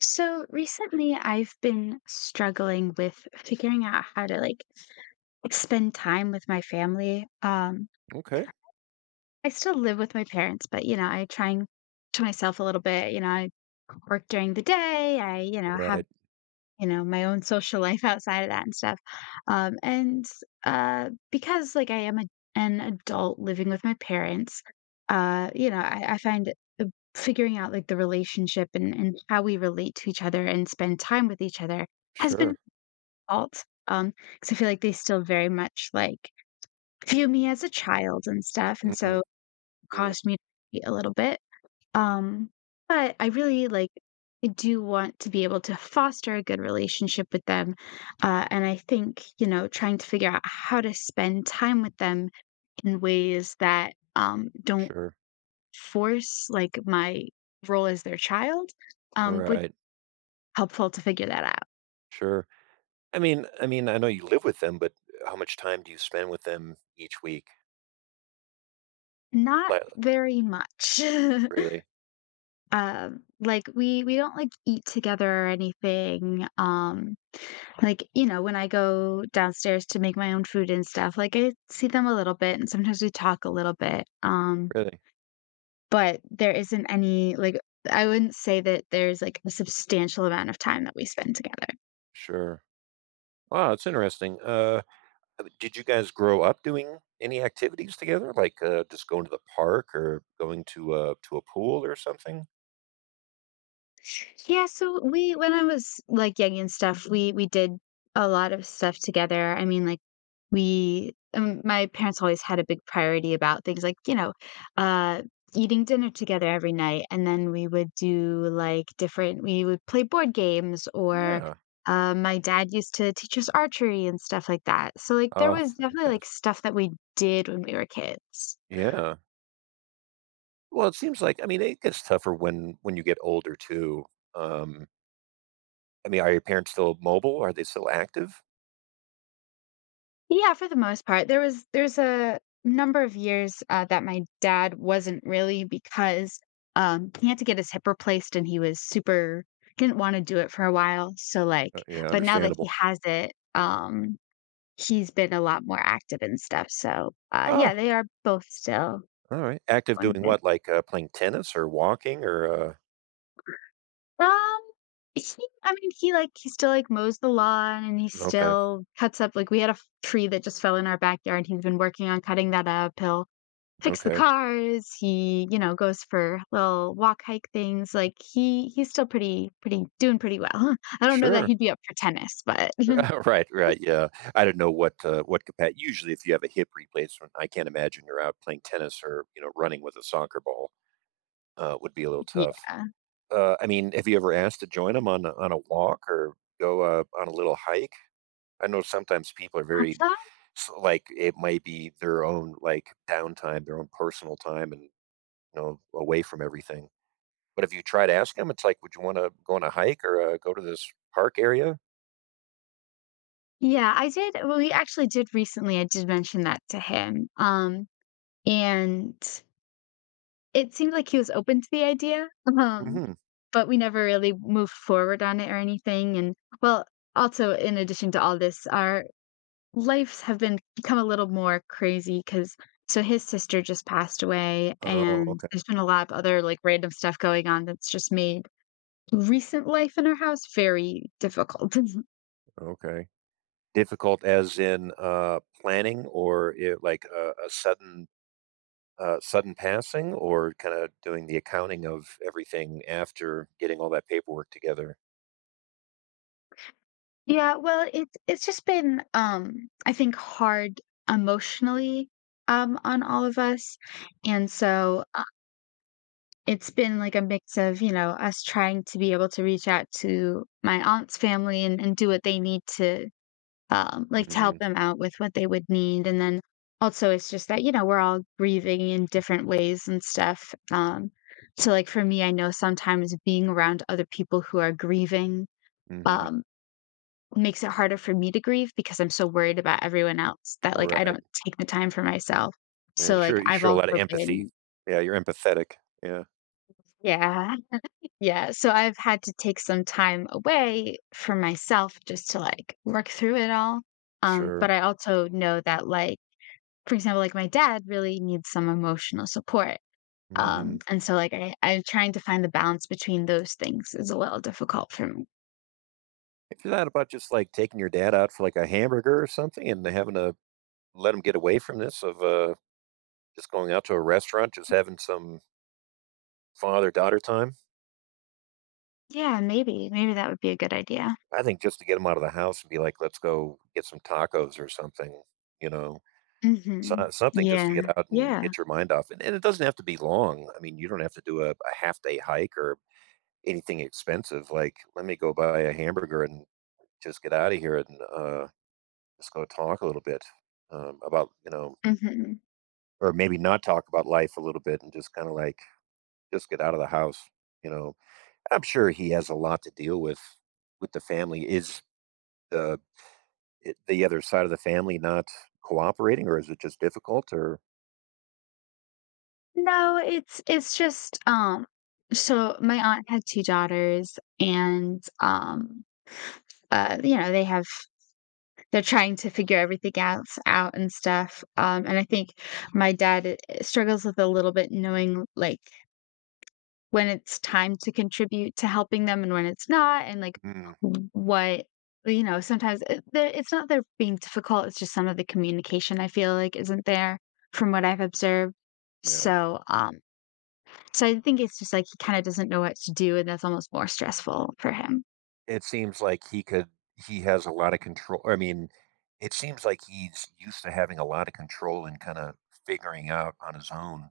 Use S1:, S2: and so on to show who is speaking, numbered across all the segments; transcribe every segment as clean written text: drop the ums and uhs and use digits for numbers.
S1: So recently, I've been struggling with figuring out how to like spend time with my family.
S2: Okay.
S1: I still live with my parents, but I try and to myself a little bit. I work during the day. I have
S2: Right.
S1: my own social life outside of that and stuff. And because like I am an adult living with my parents, I find uh, figuring out like the relationship and how we relate to each other and spend time with each other has been
S2: Sure.
S1: fault. Because I feel like they still very much, like, view me as a child and stuff, and
S2: Mm-mm.
S1: so it
S2: Mm.
S1: caused me to be a little bit. Um, but I really, like, I do want to be able to foster a good relationship with them, and I think, trying to figure out how to spend time with them in ways that, don't
S2: Sure.
S1: force, like, my role as their child, would
S2: Right.
S1: helpful to figure that out.
S2: Sure. I mean, I know you live with them, but how much time do you spend with them each week?
S1: Not
S2: Like,
S1: very much.
S2: really?
S1: Like, we don't, like, eat together or anything, like, when I go downstairs to make my own food and stuff, like, I see them a little bit, and sometimes we talk a little bit,
S2: Really?
S1: but there isn't any, like I wouldn't say that there's, like, a substantial amount of time that we spend together.
S2: Sure. Wow, it's interesting. Did you guys grow up doing any activities together, like just going to the park or going to a pool or something?
S1: Yeah, so we when I was, like, young and stuff, we did a lot of stuff together. I mean, like, We my parents always had a big priority about things like, uh, eating dinner together every night, and then we would do, like, different we would play board games or,
S2: Yeah.
S1: my dad used to teach us archery and stuff like that. So, like, there
S2: Oh,
S1: was definitely,
S2: fantastic.
S1: like, stuff that we did when we were kids.
S2: Yeah. Well, it seems like I mean it gets tougher when you get older too. Um, I mean, are your parents still mobile? Are they still active?
S1: Yeah, for the most part. There's a number of years, that my dad wasn't really because, he had to get his hip replaced and he was super didn't wanna do it for a while, so, like
S2: Yeah,
S1: but now that he
S2: understandable.
S1: has it, he's been a lot more active and stuff, so,
S2: Ah,
S1: yeah, they are both still
S2: all right. Active
S1: going
S2: doing
S1: good.
S2: what? Like playing tennis or walking or
S1: Um, he I mean, he, like he still, like, mows the lawn and he
S2: okay,
S1: still cuts up like, we had a f tree that just fell in our backyard, he's been working on cutting that up, he'll fix the
S2: okay,
S1: cars, he, goes for little walk hike things, like, he's still pretty doing pretty well. I don't know that
S2: sure.
S1: he'd be up for tennis, but
S2: Right, right. Yeah, I don't know what Usually, if you have a hip replacement, I can't imagine you're out playing tennis or you know running with a soccer ball. Would be a little
S1: Yeah.
S2: tough. I mean, have you ever asked to join them on a walk or go on a little hike? I know sometimes people are very
S1: Uh,
S2: s like, it might be their own, like, downtime, their own personal time and away from everything. But if you try to ask them, it's like, "Would you wanna go on a hike or, go to this park area?"
S1: Yeah, I did well, we actually did recently, I did mention that to him, and it seemed like he was open to the idea, um,
S2: "Mhm."
S1: but we never really moved forward on it or anything, and well, also in addition to all this, our Lives have been become a little more crazy because so his sister just passed away,
S2: "Oh,
S1: and
S2: okay,
S1: there's been a lot of other, like, random stuff going on that's just made recent life in our house very difficult.
S2: okay." Difficult as in, planning or it like a sudden passing or kinda doing the accounting of everything after getting all that paperwork together?
S1: Yeah, well, it's just been, I think, hard emotionally, on all of us, and so, it's been like a mix of, us trying to be able to reach out to my aunt's family and do what they need to. Like, to help
S2: Mhm,
S1: them out with what they would need, and then also it's just that, we're all grieving in different ways and stuff, so, like, for me, I know sometimes being around other people who are grieving,
S2: mhm,
S1: um, makes it harder for me to grieve because I'm so worried about everyone else that, like, I
S2: right.
S1: don't take the time for myself.
S2: Yeah,
S1: So, like,
S2: sure, you
S1: I've
S2: show a lot of
S1: also
S2: empathy.
S1: been.
S2: Yeah, you're empathetic. Yeah,
S1: Yeah, yeah, so I've had to take some time away for myself just to, like, work through it all,
S2: sure.
S1: but I also know that, like for example, like my dad really needs some emotional support.
S2: Mhm.
S1: And so like I'm trying to find the balance between those things is a little difficult for me.
S2: Have you thought about just, like, taking your dad out for, like, a hamburger or something and having to let him get away from this of, just going out to a restaurant, just having some father-daughter time?
S1: Yeah, maybe. Maybe that would be a good idea.
S2: I think just to get him out of the house and be like, "Let's go get some tacos or something," you know? So
S1: Hmm.
S2: something just to
S1: Yeah.
S2: get out and
S1: Yeah.
S2: get your mind off, and it doesn't have to be long. I mean, you don't have to do a half-day hike or anything expensive, like, "Let me go buy a hamburger and just get out of here and just go talk a little bit about
S1: Hmm.
S2: or maybe not talk about life a little bit and just kind of like just get out of the house." You know, I'm sure he has a lot to deal with the family. Is the the other side of the family not cooperating, or is it just difficult? Or
S1: No, it's just so my aunt had two daughters and uh, you know they have they're trying to figure everything else out and stuff, and I think my dad, struggles with a little bit knowing like when it's time to contribute to helping them and when it's not and like
S2: mm,
S1: what sometimes it's not they're being difficult, it's just some of the communication I feel like isn't there from what I've observed,
S2: yeah,
S1: so so I think it's just like he kind of doesn't know what to do and that's almost more stressful for him.
S2: it seems like he could. He has a lot of control. I mean, it seems like he's used to having a lot of control and kind of figuring out on his own.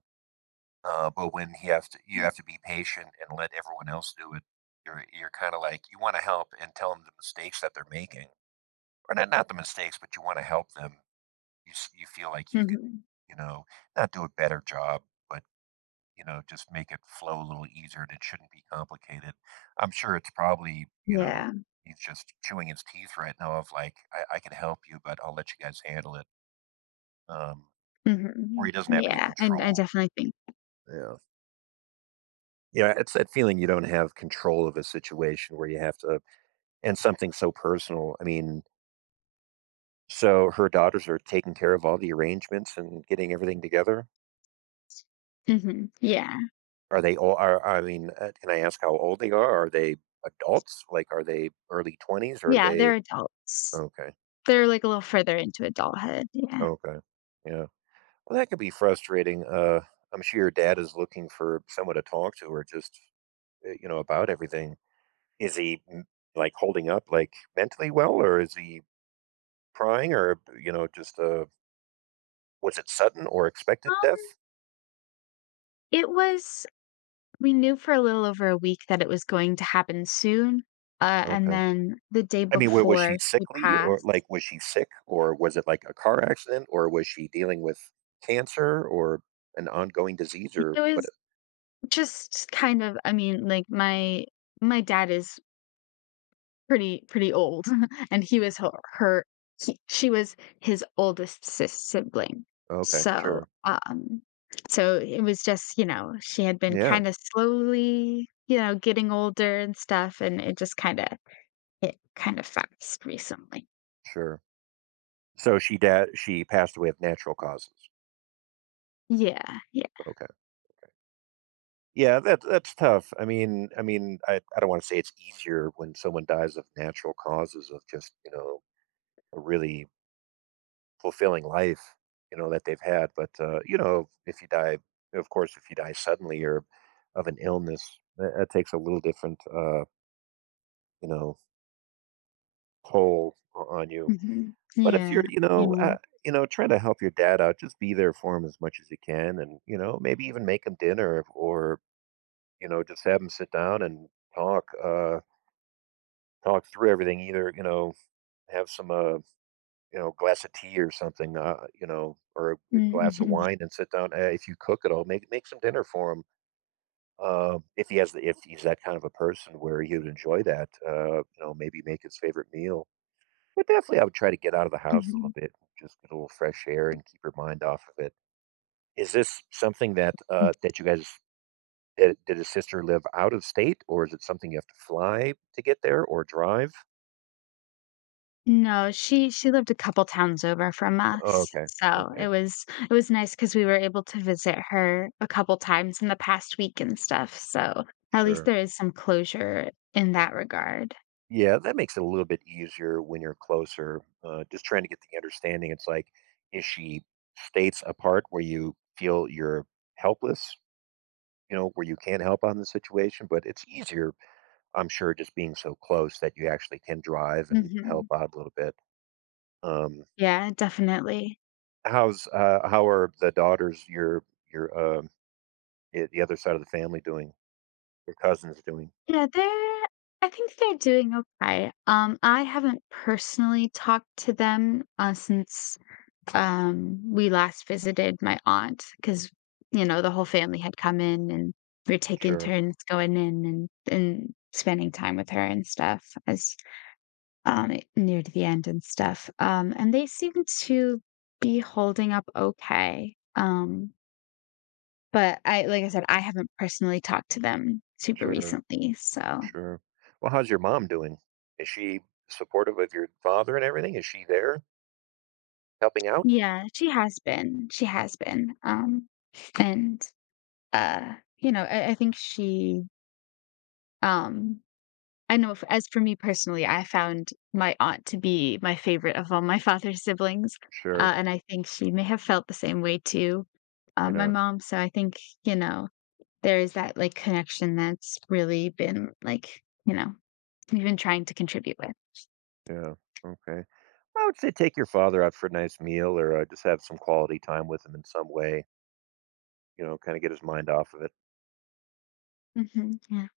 S2: But when he have to, you have to be patient and let everyone else do it. You're kind of like you want to help and tell them the mistakes that they're making, or not the mistakes, but you want to help them. You feel like you could,
S1: Hmm.
S2: you know, not do a better job, but just make it flow a little easier, and it shouldn't be complicated. I'm sure it's probably
S1: Yeah.
S2: he's just chewing his teeth right now of like I can help you, but I'll let you guys handle it. Um, where
S1: Hmm.
S2: he doesn't have any
S1: Yeah, and I
S2: control.
S1: definitely think.
S2: Yeah. It's that feeling you don't have control of a situation where you have to and something so personal. I mean, so her daughters are taking care of all the arrangements and getting everything together?
S1: Hmm. Yeah.
S2: Are they all are, I mean, can I ask how old they are? Are they adults? Like, are they early 20s or are
S1: Yeah,
S2: they?
S1: they're adults.
S2: Okay.
S1: They're like a little further into adulthood, yeah.
S2: Okay. Yeah. Well, that could be frustrating. I'm sure your dad is looking for someone to talk to or just, about everything. Is he like holding up like mentally well or is he crying or, just, was it sudden or expected
S1: um
S2: death?
S1: it was We knew for a little over a week that it was going to happen soon, and
S2: Okay.
S1: then the day
S2: I mean, wa was she
S1: before she
S2: sickly or
S1: passed,
S2: like, was she sick, or was it like a car accident, or was she dealing with cancer or an ongoing disease
S1: it
S2: or what?
S1: was just kind of, I mean, like, my dad is pretty old, and he was her, he she was his oldest sis sibling.
S2: Okay,
S1: So,
S2: sure.
S1: so it was just, she had been
S2: Yeah,
S1: kinda slowly, getting older and stuff, and it just kinda hit kinda fast recently.
S2: sure. So she passed away of natural causes.
S1: Yeah, yeah.
S2: Okay. Yeah, that's tough. I mean, I don't wanna say it's easier when someone dies of natural causes of just, a really fulfilling life, that they've had. But, if you die, of course, if you die suddenly or of an illness, that takes a little different, you know, toll on you.
S1: Mhm.
S2: But if
S1: Yeah,
S2: you're,
S1: yeah.
S2: trying to help your dad out, just be there for him as much as you can, and maybe even make him dinner, or just have him sit down and talk, uh, talk through everything. Either have some glass of tea or something, or a
S1: Mm,
S2: glass of
S1: mhm,
S2: wine and sit down. Hey, if you cook it all, make some dinner for him. If he's that kind of a person where he would enjoy that, maybe make his favorite meal. But definitely, I would try to get out of the house a little
S1: mhm.
S2: bit, just get a little fresh air and keep your mind off of it. Is this something that
S1: Mm.
S2: uh, that you guys did his sister live out of state, or is it something you have to fly to get there or drive?
S1: No, she lived a couple towns over from
S2: Oh,
S1: us,
S2: okay,
S1: so
S2: okay,
S1: it was nice because we were able to visit her a couple times in the past week and stuff, so at least
S2: sure.
S1: there is some closure in that regard.
S2: Yeah, that makes it a little bit easier when you're closer. Just trying to get the understanding. It's like, is she states apart where you feel you're helpless, where you can't help on the situation? But it's easier, I'm sure, just being so close that you actually can drive and help
S1: Mhm.
S2: out a little bit. Um,
S1: Yeah, definitely.
S2: how are the daughters, your the other side of the family doing? Your cousins doing?
S1: Yeah, they're I think they're doing okay. I haven't personally talked to them, since, we last visited my aunt because the whole family had come in, and we were taking
S2: Sure,
S1: turns going in and spending time with her and stuff as, it near to the end and stuff. And they seem to be holding up okay. But I like I said, I haven't personally talked to them super
S2: sure.
S1: recently, so
S2: Sure. Well, how's your mom doing? Is she supportive of your father and everything? Is she there helping out?
S1: Yeah, she has been, and, uh, I think she, um I know f as for me personally, I found my aunt to be my favorite of all my father's siblings. Mm.
S2: Sure.
S1: And I think she may have felt the same way too, my
S2: Yeah.
S1: mom, so I think, you know, there is that, like, connection that's really been, like, we've been trying to contribute with.
S2: Yeah. Okay. I would say take your father out for a nice meal or just have some quality time with him in some way, kind of get his mind off of it.
S1: Mhm. Yeah.